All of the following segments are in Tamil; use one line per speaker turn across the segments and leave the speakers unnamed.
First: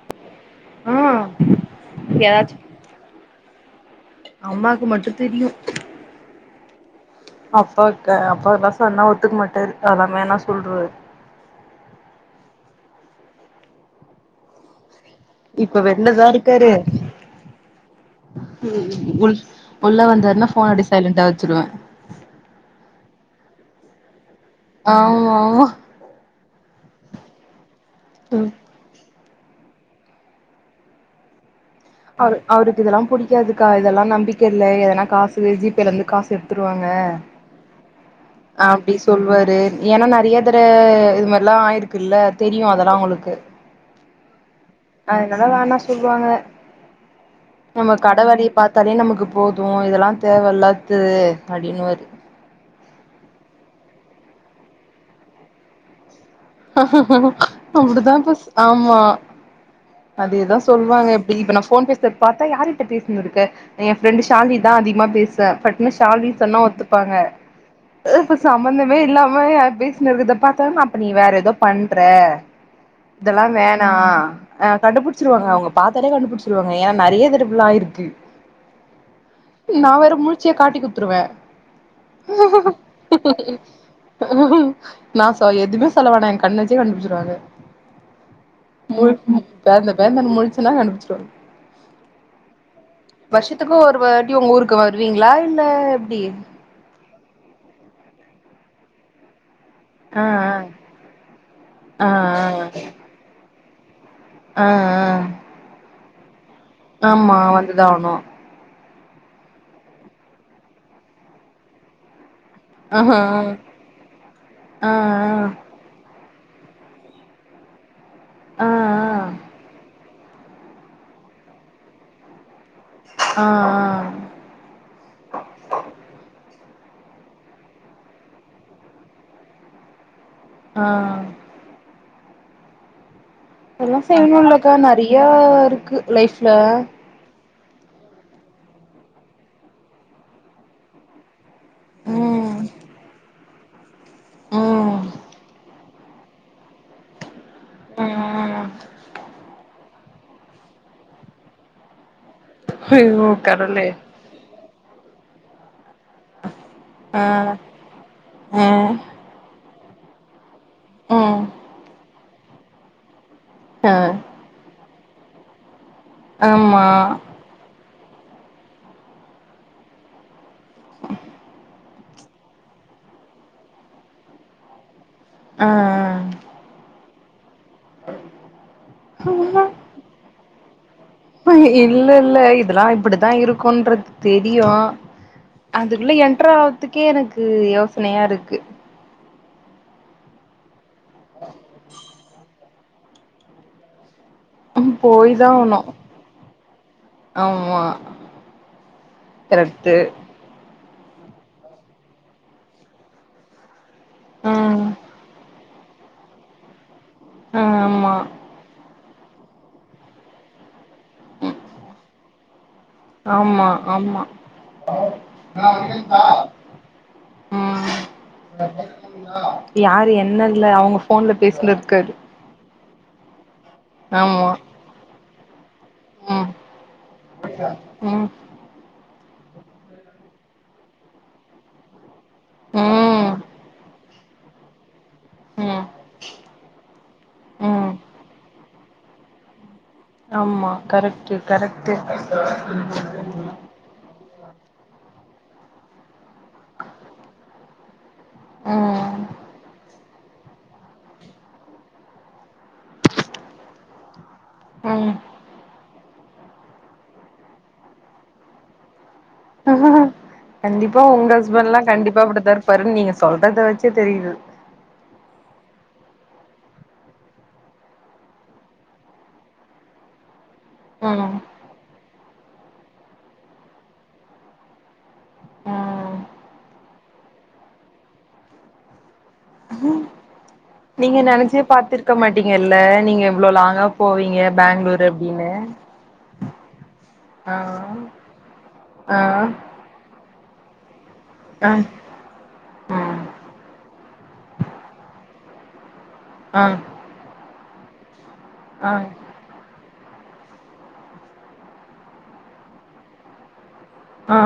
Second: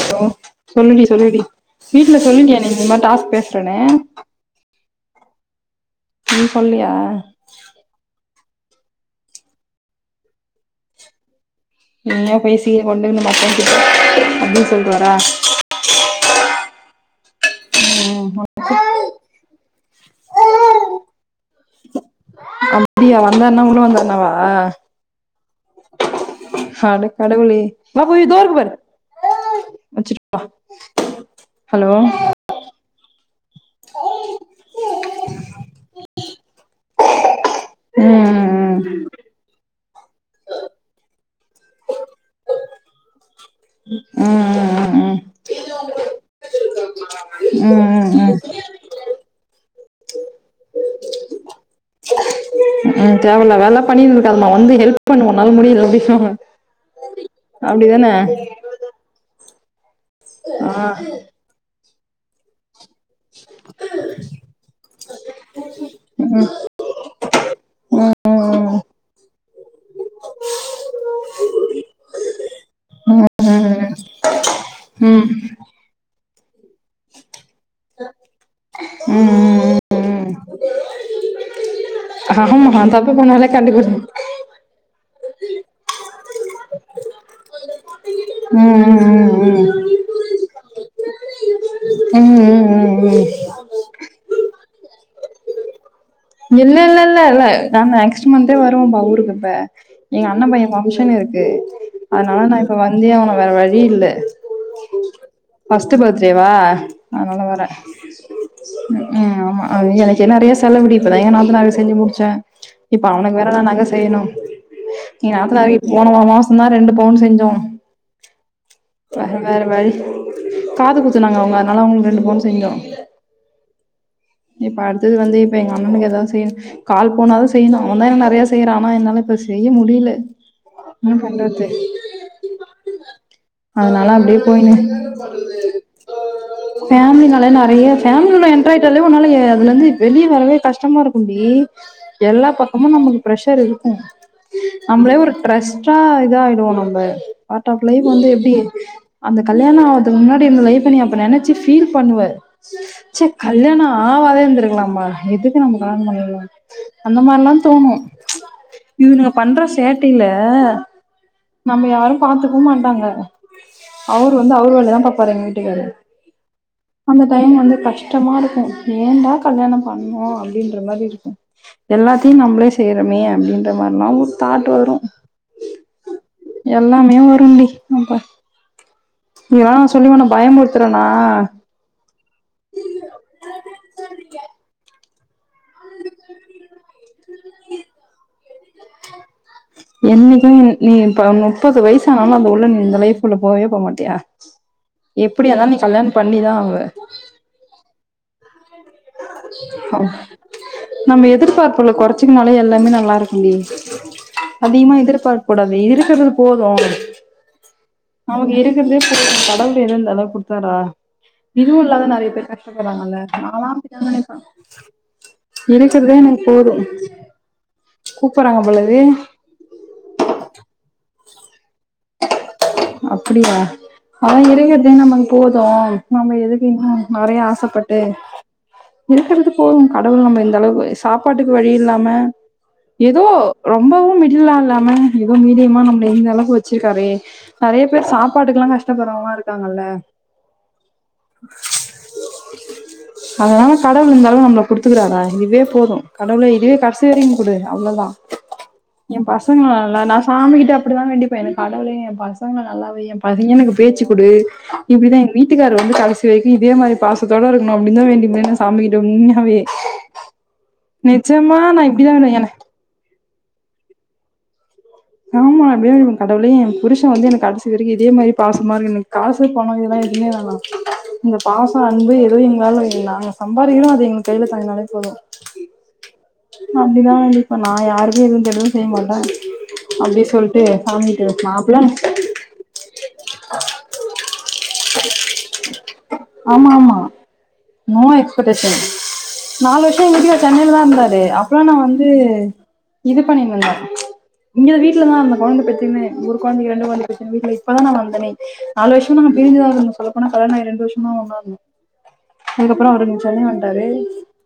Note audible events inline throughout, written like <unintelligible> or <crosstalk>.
ஹலோ
ஆ
சொல்லுடி சொல்லுடி வீட்ல
யாராச்சு
சொல்லிட்டியா நீ இந்த மாரி டாஸ்க் பேஸ் சொன்ன
அம்மாக்கு மட்டு தெரியு
நீ சொல்லியா
அப்பாக்கு அப்பா இதெல்லா சொன்னா ஒத்துக்குமாட்டாரு அதல்லா வேணா சொல்ருவாரு
நீயு பேசி <unintelligible> அப்டின் சொல்ருவாரா
இப்ப வெல்லதா இருக்காரு உள் உள்ள வந்தார்ன்னா ஃபோன் அப்டியே சைலண்டா வெச்சுருவ
அப்டியா அந்த அண்ணா வந்தார்னாவா
ஆமா ஓ
அட கடவுளே பாப்பு இதோரு இருக்கு பாரு வெச்சுருப்பா
அவரு அவருக்கு இதெல்லாம் புடி க்காதுக்கா இதெல்லா நம்பிக்க இல்ல எதனா காசு ஜிபேல இருந்து காசு எடுத்துருவாங்க
ம்
அப்டி சொல்வாரு ஏன்னா நறையா தட இது மாரில்லா ஆயிருக்குல்ல தெரியு அதெல்லா உங்களுக்கு
ம் ம்
அதனால வேணா சொல்லுவாங்க
ம்
நம்ம
ம் ம்
கடவேலய பாத்தாலே நமக்கு போது து இதெல்லா தேவையில்லாத்து
உ தேவல்லா வேல பண்ணி இருக்காதம்மா வந்து ஹெல்ப் பண்ணு உன்னால முடியலன் அப்ப <unintelligible>
அப்டிதான்ப்ப ஆமா அதேதா
ஆ
சொல்வாங்க எப்டி இப்ப நா ஃபோன் பேசி த்த பார்த்தா யார்ட்ட பேச் னு இருக்க எ ஃப்ரெண்டு் ஷாலினி தா அதிகமா பேசுவே டக்குனு ஷால்னி சொன்னா ஒத்துப்பாங்க
ம்
இப்ப
ம்
சம்பந்தமே இல்லாம ஏ பேசின்னுருக்கத பாத்தலேப் ப்ப நீ வேற ஏதோ பண்ற
ம்
இதெல்லா
ம்
வேணா ஆ
ம்
கண்டுபிடிச்சிருவாங்க அவுங்க பாத்தாலே கண்டுபிடிச் சொல்லுவாங்க ஏன்னா நெறய திடுப்புல்லா ஆயிருக்கு
உ உ உ
முழச்சே காட்டி குடுத்துருவே
ஆமா தப்பு பண்ணாலே காண்டி குடுத்
நா சோ எதுமே சொல்லவேனா எ கண்ண வச்சியே கண்டுபிச்சிருவாரு
உ உ உ உ
பேந்த பேந்தன் முழிச் சன்னா கண்டுபிச்சிருவாரு
ம் ம் ம் ம்
வருஷத்துக்கு ஒருவார் உங்க ஊருக்கு வருவீங்களா இல்ல எப்டி
இல்ல இல்ல இல்ல இல்ல நா நெக்ஸ்ட் மந்த் அ வருவோம்பா ஊருக்கு இப்ப
ஆ
எங்க அண்ண பையே ஃபங்க்ஷன் இருக்கு
ஆ
அதனால நா
ஆ
இப்ப வந்தே ஆவனு வேற வழி ழிஇல்ல
ஆ ஆ
டு பர்த்டே வா
ஆமா
அநால வரே
வந்துதா ஆவணு
உ உ ஆமா ஆ எனக்கு நிறைய செலவுடி இப்பதா ஏ நாத்தனாருக்கு செஞ்சு முடுச்ச
ஆ
இப்ப அவனுக்கு வேறல்லா நாங்க செய்யணு
ஆ ஆ
நீ நாத்தனாருக்கு போன மா மாஸ் சும்மா ரெண்டு பவுன் செஞ்சோம்
ஆ
வேற வேற வழி காது குத்துனாங்க அவங்க அதனால அவங்களுக்கு ரெண்டு பவுன் செஞ்சோ
ஆ ஆ
இப்ப அடுத்தது வந்து இப்ப எங்க அண்ணனுக்கு எதாவது செய் செய்யணு கால் பவுனாது செய்யணு அவந்தா எனக்கு நறையா செய்யறா ஆனா என்னால இப்ப செய்ய முடில
ஆ
ம் கண்டத்தே
எல்லா செய்யணுலக்கா
போயினு
நறையா இருக்கு லைஃப்ல
ல நறையா ஃபேமிலிகுள்ள என்ராயிட்டா டாலே உன்னால அதுல இருந்து வெளிய வரவே கஷ்டமா இருக்கு டி எல்லா
ம்
பக்கமு நமக்கு பிரஷ் ஷெர் இருக்கு
ம்
நம்மளே ஒரு டிரெஸ்ட்டா இத ஆயிடுவோ நம்ம பார்ட் ஆஃப் லைஃப் வந்து எப்டி
ம்
அந்த கல்யாணோ ஆவரதுக்கு முன்னாடி இருந்த லைஃப்ப நீ அப்போ நெனச்சு ஃபீல் பண்ணுவ
ஐயோ
செக் கல்யாணோ
கடவுளே
ஆவாதே வந்துருக்கலாமா இதுக்கு நம வாங்குனதெல்லா அந்த
ஆ
மார்லா தோணு
ஆ
இவிங்க பண்றஸ் சேட்டில
ம்
நம்ம யாரும் பாத்துக்கவு மாட்டாங்க
ஆ
அவர் வந்து அவர் வேலதா பாப் பாரு எங்க வீட்டுக்கார்ரு
ஆமா
கஷ்டமா இருக்கு ஏண்டா கல்யாணம் பண்ணோ அப்டின்ற மாரி இருக்கு எல்லாத்தையு நம்மளே செய்றமே அப்டின்ற மாரிலா ஒரு தாட் வரு
ஆ
எல்லாமே ஒர் இன்னிக் <unintelligible>
ஆ
எதா ஒன்ன சொல்லி உன்ன பயமுறு த்தறனா?
இல்ல இல்ல இதெல்லா இப்பிடித்தா இரு க்குன்றது தெரியு அதுக்குள்ள என்டர் ஆவுறதுக்கே எனக்கு யோசனையா இருக்கு
என்னுது நீ இப்ப நுப்பது வயசானாலு அது உள்ள நீ அந்த லைஃப்க்குள்ள போகவே போமாட்டியா
போய்தா
எப்பிடியானாலு நீ
ஆவணு
கல்யாணோ பண்ணிதா ஆகுவ.
ஆமா கரெக்ட்டு
அ நம்ம எதிர்பார்ப்புகள கொறைச்சுக்குனாலே எல்லாமே நல்லா இருக்குன்டி
ம்
அதிகமா எதிர்பாக்க கூடாது அது இருக்கிறது போது
ஆமா
<inaudible> கடவுள் எதோ இந்தளவுக்கு குடுத்தாரா இதுவு இல்லாத நெறைய பேரு கஷ் டப்படறாங்கல்ல
ஆமா
நால்லா
ஆமா
இருக்கிறதே எனக்கு போதும்
ம்
கூப்பிடுறாங்க போலவே
யாரு என்னன் இல்ல அவங்க ஃபோன்ல பேசினு இருக்காரு.
அப்பிடியா ஆ
ஆமா
இருங்க <unintelligible> க்கோ நம்ம
ம்
எதுக்கு இன்னு நெறைய ஆசப்பட்டு
ம்
இருக்கறது போது கடவுள் நம்ம இந்த அளவுக்கு சாப்பாட்டுக்கு வழி இல்லாம எதோ
ம்
ரொம்பவுமே இல்லா இல்லாம ஏதோ மீடியமா
ம்
நம்மள இந்த அளவுக்கு வச்சிருக்காரே நெறைய
ம்
பேர் சாப்பாட்டுக்கு எல்லாம் கஷ்டப்படுறவங்கல்லா இருக்காங்கல்ல
ஆமா கரெக்ட்டு கரெக்ட்டு
கொடுத்துருக்குறாங்க இதுவே போதும் கடவுளே இதுவே கடைசி வரையும் குடு அவ்ளோதான்
ம்
என் பசங்களும் நல்லா நான் சாமி கிட்ட அப்படிதான் வேண்டி பேன் என் கடவுளே என் பா பசங்க நல்லா வை என் பசங்களுக்கு எனக்கு பேச்சு கொடு
ம்
இப்படிதான் எங்க வீட்டுக்கார வந்து கடைசி வைக்கும் இதே மாதிரி பாசத்தோட இருக்கணும் அப்டினு தான் வேண்டிபேன் சாமிகிட்ட
ஹ கண்டிப்பா உங்க
நிஜமா
ஹஸ்பண்ட்
நா
எல்லாம்
இப்படிதா
கண்டிப்பா
வேண்டுவே என
இப்டிதான் இருப்பாருனு நீங்க சொல்றத வச்சே தெரியுது
ஆமா அப்படி தான் கடவுளே என் புருஷன் வந்து எனக்கு கடைசி வரைக்கு இதே மாதிரி பாசமா இருக்கனும் எனக்கு காசு பணம் இதெல்லாம் எதுமே வேணா
ம்
இந்த பாசம் அன்பு ஏ எங்களால நாங்க சம்பாதிக்கிறோம் அது எங்க கையில தங்கனாலே போதும்
ம்
அப்படிதான் வேண்டிப்பேன் இப்ப நான் யாருக்கு இருந்து எதுவும் செய்ய மாட்டேன் அப்படி சொல்
நீங்க நினைச்ச பாத்துருக்க மாட்டீங்கல்ல நீங்க எவ்ளோ லாங்கா போவீங்கனு பெங்களூர் அப்படின்னு
ஆமா ஆமா நோ எக்ஸ்படேஷன்
ஆ
நாலு வருஷம் சென்னைல தான் இருந்தாரு அப்பல்லாம்
ஆ
நான் வந்து
ம்
இது பண்ணிணுந்தேன் இங்க வீட்டுலதான் கொழந்த பெத்ததுமே ஒரு
ஆ
கொழந்தைக்கு ரெண்டு கொழந்தைக்கு பெத்துக்க சொல்லி இப்பதா நா வந்தேன்
ஆ
நாலு வருஷமா நாங்க பிரிஞ்சிதா இருந்தோம் சொல்லப் போனா கல்யாணமாயி இரண்டு வருஷம் ஒ அதுக்கப்புறம் அவரு சென்னை வ பாரு
ஆ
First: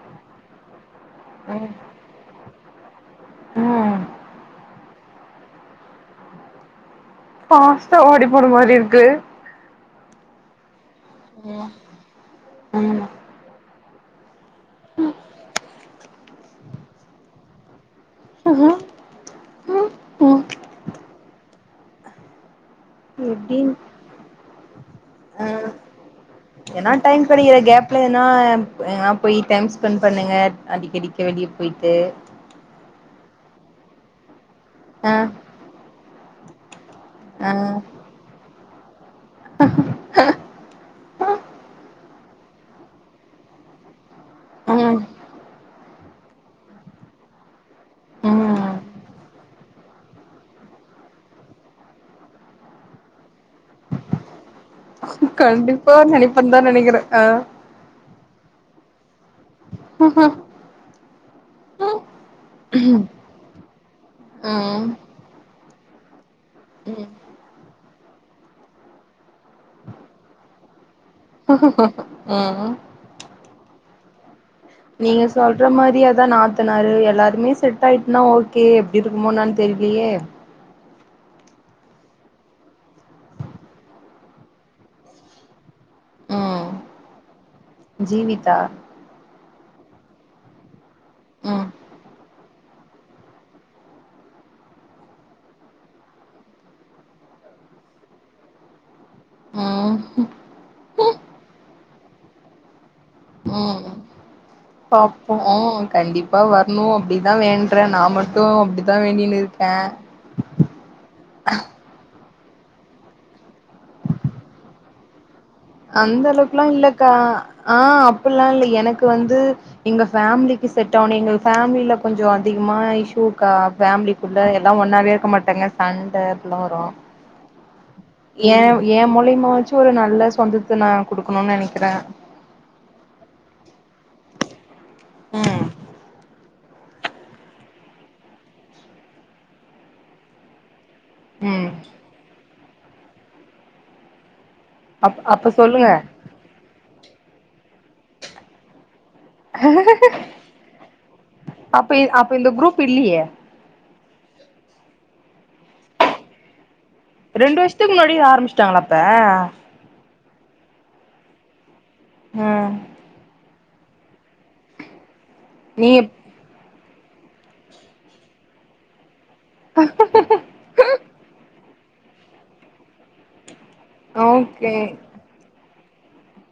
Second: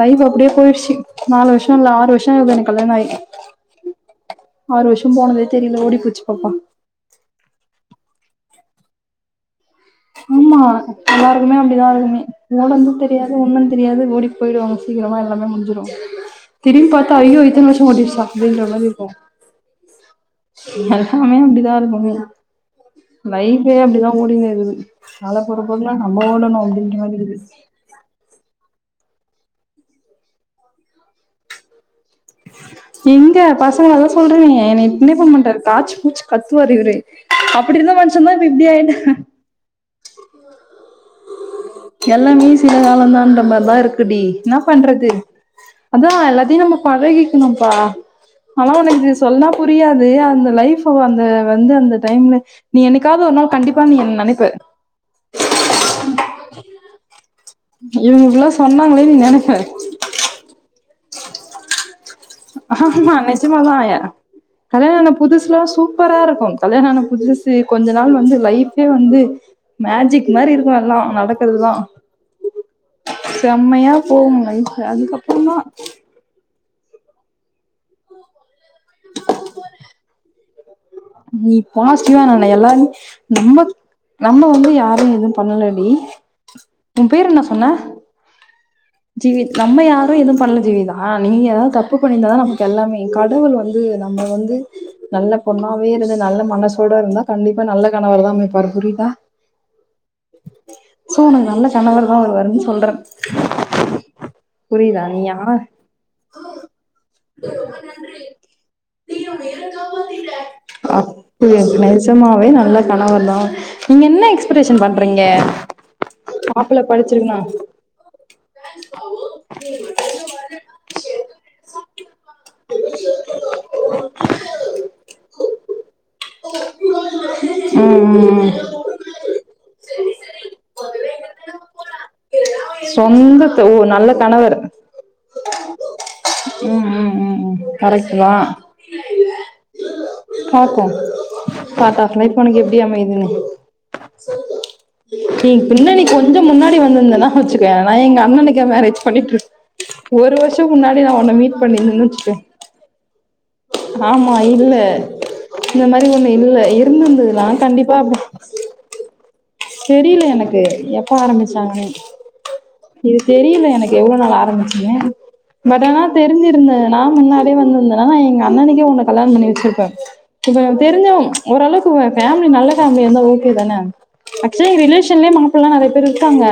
லைஃப் அப்படியே போயிடுயச்சு ச்சீ நாலு
ம்
வருஷம் இல்ல ஆறு வருஷம் ஆகுது எனக் கல்யாணாம் ஆயி
ம்
ஆறு வருஷம் போனதே தெரியல ஓடி போச்சு பாப்பா
பாஸ்டா ஓடி போன மாதிரி இருக்கு
ஆமா எல்லாருக்குமே
ம்
அப்படிதான் இருக்குமே ஓடவும்
ம்
தெரியாது ஒன்னு தெரியாது ஓடி போயிடுவாங்க சீக்கிரமா எல்லாமே முடிஞ்சிரும் திரும்பி பாத்தா அய்யோ இத்தன வருஷோ ஓடிச் அப்படின்ற மாரி இருக்கோ
ம்
எல்லாமே அப்டிதா கும்பமேளா
எப்டின்
லைஃபே அப்டிதா ஓடின்னு இருக்கு கால
ஆ
போறப்போக்ல்ல நம்ம ஓடணு
ஏன்னா
அப்டின்ற மாரி
டைம்
இருக்கு
கெடைக்கிற கேப்ல எதுனா போய் டைம் ஸ்பெண்ட் பண்ணுங்க அடிக்கடிக்க வெளியே போயிட்டு
எங்க பசங்கலதா சொல்றேனே என்னய
ஆ
பினைப்பு முண்ட தாஜ் பூச் கத்துவாரு இவரு
ஆ
அப்டி இருந்த மனுஷன்தா இப்ப இப்டி ஆய்டே <inaudible> எல்லாமே சில கால தா என்ற மாரி தா இருக்கு டி என்னா
ம்
பண்றது அது எல்லாத்தையு நம்ம பழகிக்கணும்பா ஆனா
ம்
உனக்கு சொன்னா புரியாது அந்த லைஃப் அந்த வந்து அந்த டைம்ல நீ என்னைக்காவது ஒரு நாள் கண்டிப்பா நீ நெனப்ப
கண்டிப்பா நெனப்பந்த தா நெனக்குறே ஆ
இவங்க இவ்ளோ சொன்னாங்களே நீ நெனப்ப
ஆஹா
ஆமா நெஜமாதா
ம்
கல்யாண ஆன புதுசுல்லா சூப்பரா இருக்கு கல்யாண ஆன
ம்
புதுசுல கொஞ்ச நாள் வந்து லைஃபே வந்து மேஜிக் மாரி இருக்கு எல்லா நடக்கறதுதா
ம்
செம்மையா போகுங் நைட்
நீங்க சொல்ற மாதிரிய தா நா நாத்தனாரு எல்லாருமே செட் செட் ஆயிருச்னா ஓகே எப்டி இருக்குமோ என்னான்னு தெரிலயே
நீ பாசிட்டிவா நென எல்லாரு நம்ம நம்ம வந்து யாரு எதுவு பண்ணலடி
ம்
உன் பேரு என்ன சொன்ன
ஜீவிதா
ஜீவித் நம்ம யாரு எதுவு பண்ணல ஜீவிதா ஆ நீங்க
ம்
எதாவது தப்பு பண்ணிருந்தா தான எல்லாமே கடவுள் வந்து நம்மள வந்து நல்ல பொண்ணாவே இருந்து நல்ல மனசோட இருந்தா கண்டிப்பா நல்ல கணவர் தா அமைப்பார் புரியுதா
ம்
சோ உனக்கு நல்ல கணவர் தா வருவாரு சொல்றே
ம்
<inaudible> புரியுதா
பாப்போ கண்டிப்பா வரணு அப்டிதா வேண்றே நா மட்டு அப்டிதா வேண்டினு இருக்கே
இப்போவே நல்ல கணவர்தாம் நீங்க என்ன எக்ஸ்பிரேஷன் பண்றீங்க
அந்த அளவுக்குலாம்
மாப்பிள்ள
இல்லக்கா
படிச்சிருக்கணு
ஆ அப்டி இல்ல எனக்கு வந்து எங்க ஃபேமிலிக்கு செட் ஆனு எங்க ஃபேமிலில கொஞ்சம் அதிகமா இஷ்யு இருக்கா ஃபேமிலிக்குள்ள எல்லாம் ஒன்னாவே இருக்க மாட்டேங்க சண்டை அப்படில்லாம் வரும்
ம் ம்
என் என் மூலியமாச்சு ஒரு நல்ல சொந்தத்தை நான் குடுக்கணுன்னு நினைக்கிறேன்
சொந்த ஓ நல்ல கணவர்
ம்ம்
உம் உம் உம் உம் கரெக்டு தான் வா
ம்
பார்த்த ஆ உனக்கு எப்படி அமையுது
அப்
நீ
அப்ப சொல்லுங்க
பின்னாடி நீ கொஞ்சம் முன்னாடி வந்திருந்தனா கோச்சுகிவியா அண்ணனைக்கா மேரேஜ் பண்ணிட்டு ஒரு வருஷத்துக்கு முன்னாடி நான் உன்னனை மீட்
அப்ப
பண்ணிருந்தேன்னு
அப்ப
வச்சுக்கோயேன்
இந்த குரூப் இல்லியே
ஆமா இல்ல இந்த மாதிரி ஒண்ணும் இல்ல இருந்திருந்ததுன்னா
ரெண்டு வருஷத்துக்கு
கண்டிப்பா
முன்னாடியே ஆரம்பிச்சுட்டாங்களாப்ப
தெரியல எனக்கு எப்ப ஆரம்பிச்சாங்கன்னே
ம்
இது தெரியல எனக்கு எவ்வளவு நாள் ஆரம்பிச்சுங்க பட்
நீங்க
ஆனா தெரிஞ்சிருந்தேன் நான் முன்னாடி வந்திருந்தேன் நா எங்க அண்ணனுக்கே உனக்கு பல பண்ணி வச்சிருப்பேன் இப்ப தெரிஞ்சும் ஓரளவுக்கு ஃபேமலி நல்ல பேமிலி யா இருந்தா போதும் தானே
ஓகே
ஆக்சுவலா ரிலேஷன்லயே மாப்பில்லாம் நிறைய ர இருக்காங்க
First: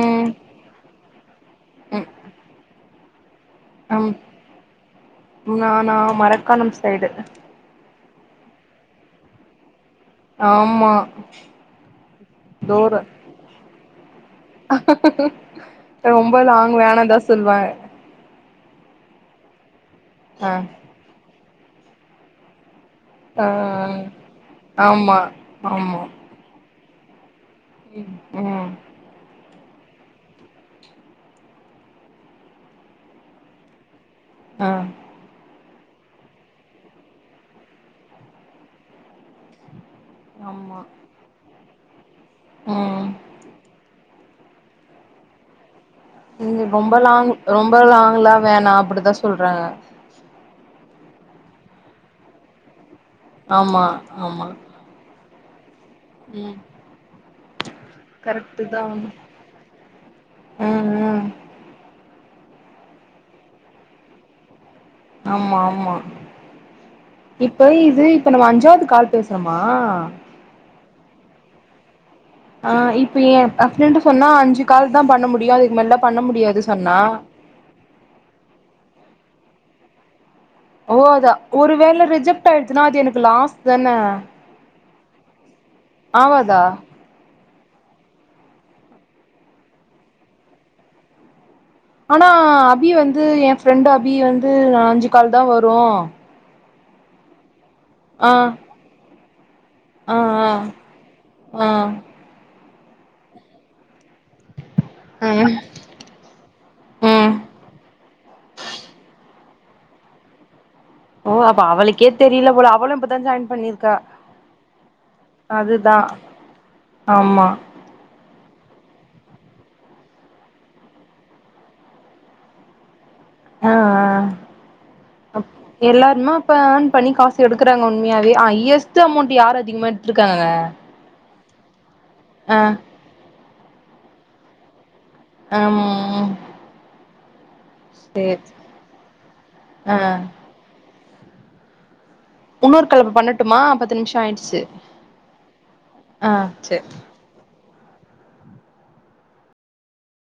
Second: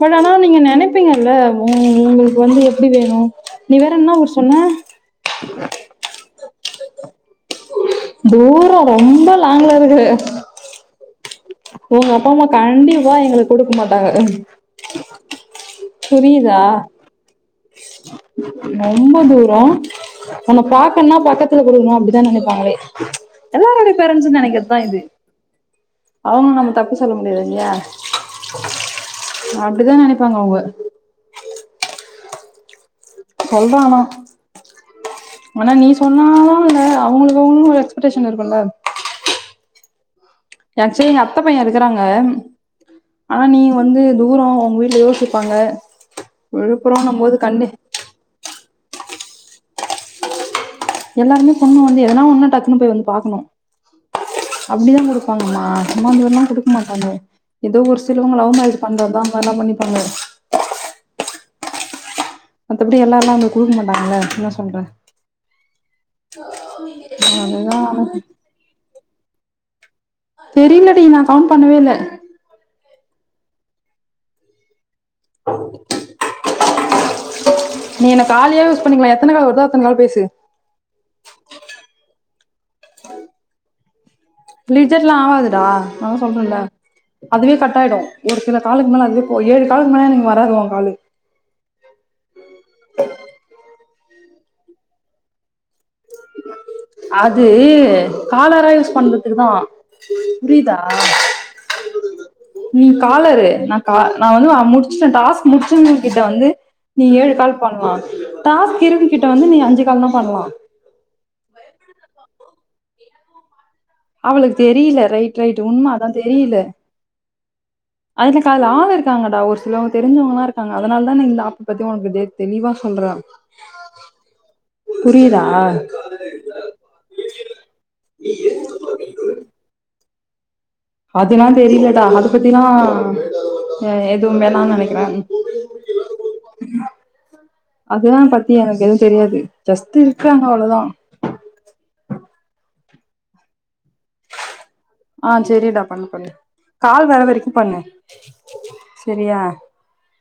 பட் ஆனா நீங்க நினைப்பீங்கல்ல உ உங்களுக்கு வந்து எப்படி வே உம் நீ வேற
ஆம்
என்ன ஒருஊர் சொன்ன
நா நா மரக்காணம் சைடு
தூரம் ரொம்ப லாங்கா இருக்கு
ஆமா
உங்க அப்பா அம்மா
தூரோ
கண்டிப்பா எங்களுக்கு குடுக்க மாட்டாங்க
ரொம்ப
புரியுதா
லாங் வேணாந்தா சொல்வாங்க
ரொம்ப தூ ரம்
ஆ
உன்ன பாக்கன்னா பக்க போடணும் அப்படிதான் நினைப்பாங்களே
ஆ
எல்லருோடைய பேரன்ட்ஸ்ன்னு நனைக்கத்தான் இது
ஆமா ஆமா
நம்ம தப்பு சொல்லும் இல்ல
ம்
அப்படிதான் நனைப்பாங்க அவுங்க சொல் ஆனா
ஆ
ஆனா நீ சொன்ன தான் அவுங்களுக்கு அவுங்களும் ஒரு எக்ஸ்பெக்டேஷன் இருக்கும்ல
ஆமா
என் சைடு அத்தை பையன் இருக்குறாங்க
ம்
ஆனா நீ வந்து தூரம் உங்க வீட்டுல யோசிப்பாங்க
ம் ரொம்ப
விழுப்புரம்னும்
லாங்
போது கண்டு
ரொம்ப லாங்லாம் வேணாம் அப்படிதான் சொல்றாங்க
எல்லாருமே பொண்ணு வந்து எதனாலும் டக்கு வந்து பார்க்கணும்
ஆமா ஆமா
அப்படிதான் போனு மா அம்மா அதெல்லாம்
ம்
குடுக்க மாட்டாங்க ஏதோ ஒரு சிலவுங்க லவ்
கரெக்ட்டு
மேரேஜ்
தா ம்
பண்றதுதான் அது எல்லாம் பண்ணிப்பாங்க
ம்
மத்தபடி எல்லார் எல்லாம் வந்து குடுக்க மாட்டாங்கள என்ன சொல்ற
ஆமா ஆமா இப்ப
அதுதா
இது இப்ப நம்ம அஞ்சாவது கால் பே குமா
தெரியல டி நான் கவுண்ட் பண்ணவே இல்ல
ஆ இப்போ என் பசங்கள்ட சொன்னா அஞ்சு கால் தான் பண்ண முடியும் அதுக்கு மேல பண்ண முடியாதுன்னு சொன்னா
நீயாவே பேசு
கட் ஆயிடுச்சுன்னா அது எனக்கு லாஸ் தானே
லிஜர்லாம் ஆவாது ஆ நான் சொல்லறேன்ல்ல
ஆவாதா
அதுவே கட் <unintelligible> ஒரு சில காலுக் மேலே அதுவெ போ ஏழு காலுக்கு மேலே வராது ஒ காலு
ஆனா அபி வந்து எ ஃப்ரெண்டு் அ பி வந்து அஞ்சு கால் தா வரு
அது காலரா யூஸ் பண்ற துக்குதா
ஆ
புரியிதா
ஆ ஆ
நீ காலரு நா கா நா வந்து அ முடு ச்டா டாஸ்க்
ம்
முடிச்சவுங்ககிட்ட வந்து நீ ஏழு
ம்
கால் பண்லா டாஸ்க் இருங் கிட்ட வந்து நீ அஞ்சு கால் தா பண்லா
ஓ அப்ப அவளுக்கே தெரில போல அவளு இப்பதா ஜாயின் பண்ணிரு
அவளுக்கு தெரில ரைட் ரைட் உண்ம
அதுதா
அதா தெரில
ஆமா
எனக்கு அதுல ஆள் இருக்காங்கடா ஒரு சிலவ்ங்க தெரிஞ்சவுங்களா இருக்காங்க அதுனால் தா நா இந்த ஆப்பு‌ பத்தி ஒனக்குதே தெளிவா சொல்றே
அ அ
புரியுதா
எல்லாருமே அப்ப ஏர்ன் பண்ணி காசு எடுக்குறாங்க உண்மையாவே ஹையஸ்டு அமௌண்ட் யார் அதிகமா எ டுத்துருக்காங்க
அதுலா தெரில டா அது பத்திலா ஓ எதுவும் வேணா நெனை
ஆமா
உம் அதுலா பத்தி எனக்கு எதுவு தெரியாது ஜஸ்ட்
ஆ
இருக்காங்க அவ்ளொதா
உன்னோர் கால் அப்ப பண்ணட்டுமா பத்து நிமிஷோ ஆயிடுச்சு
ஆ செரிடா பண்ணு பண்ணு
ஆ சேரி
கால் வர வரைக்கு பண்ணு செரியா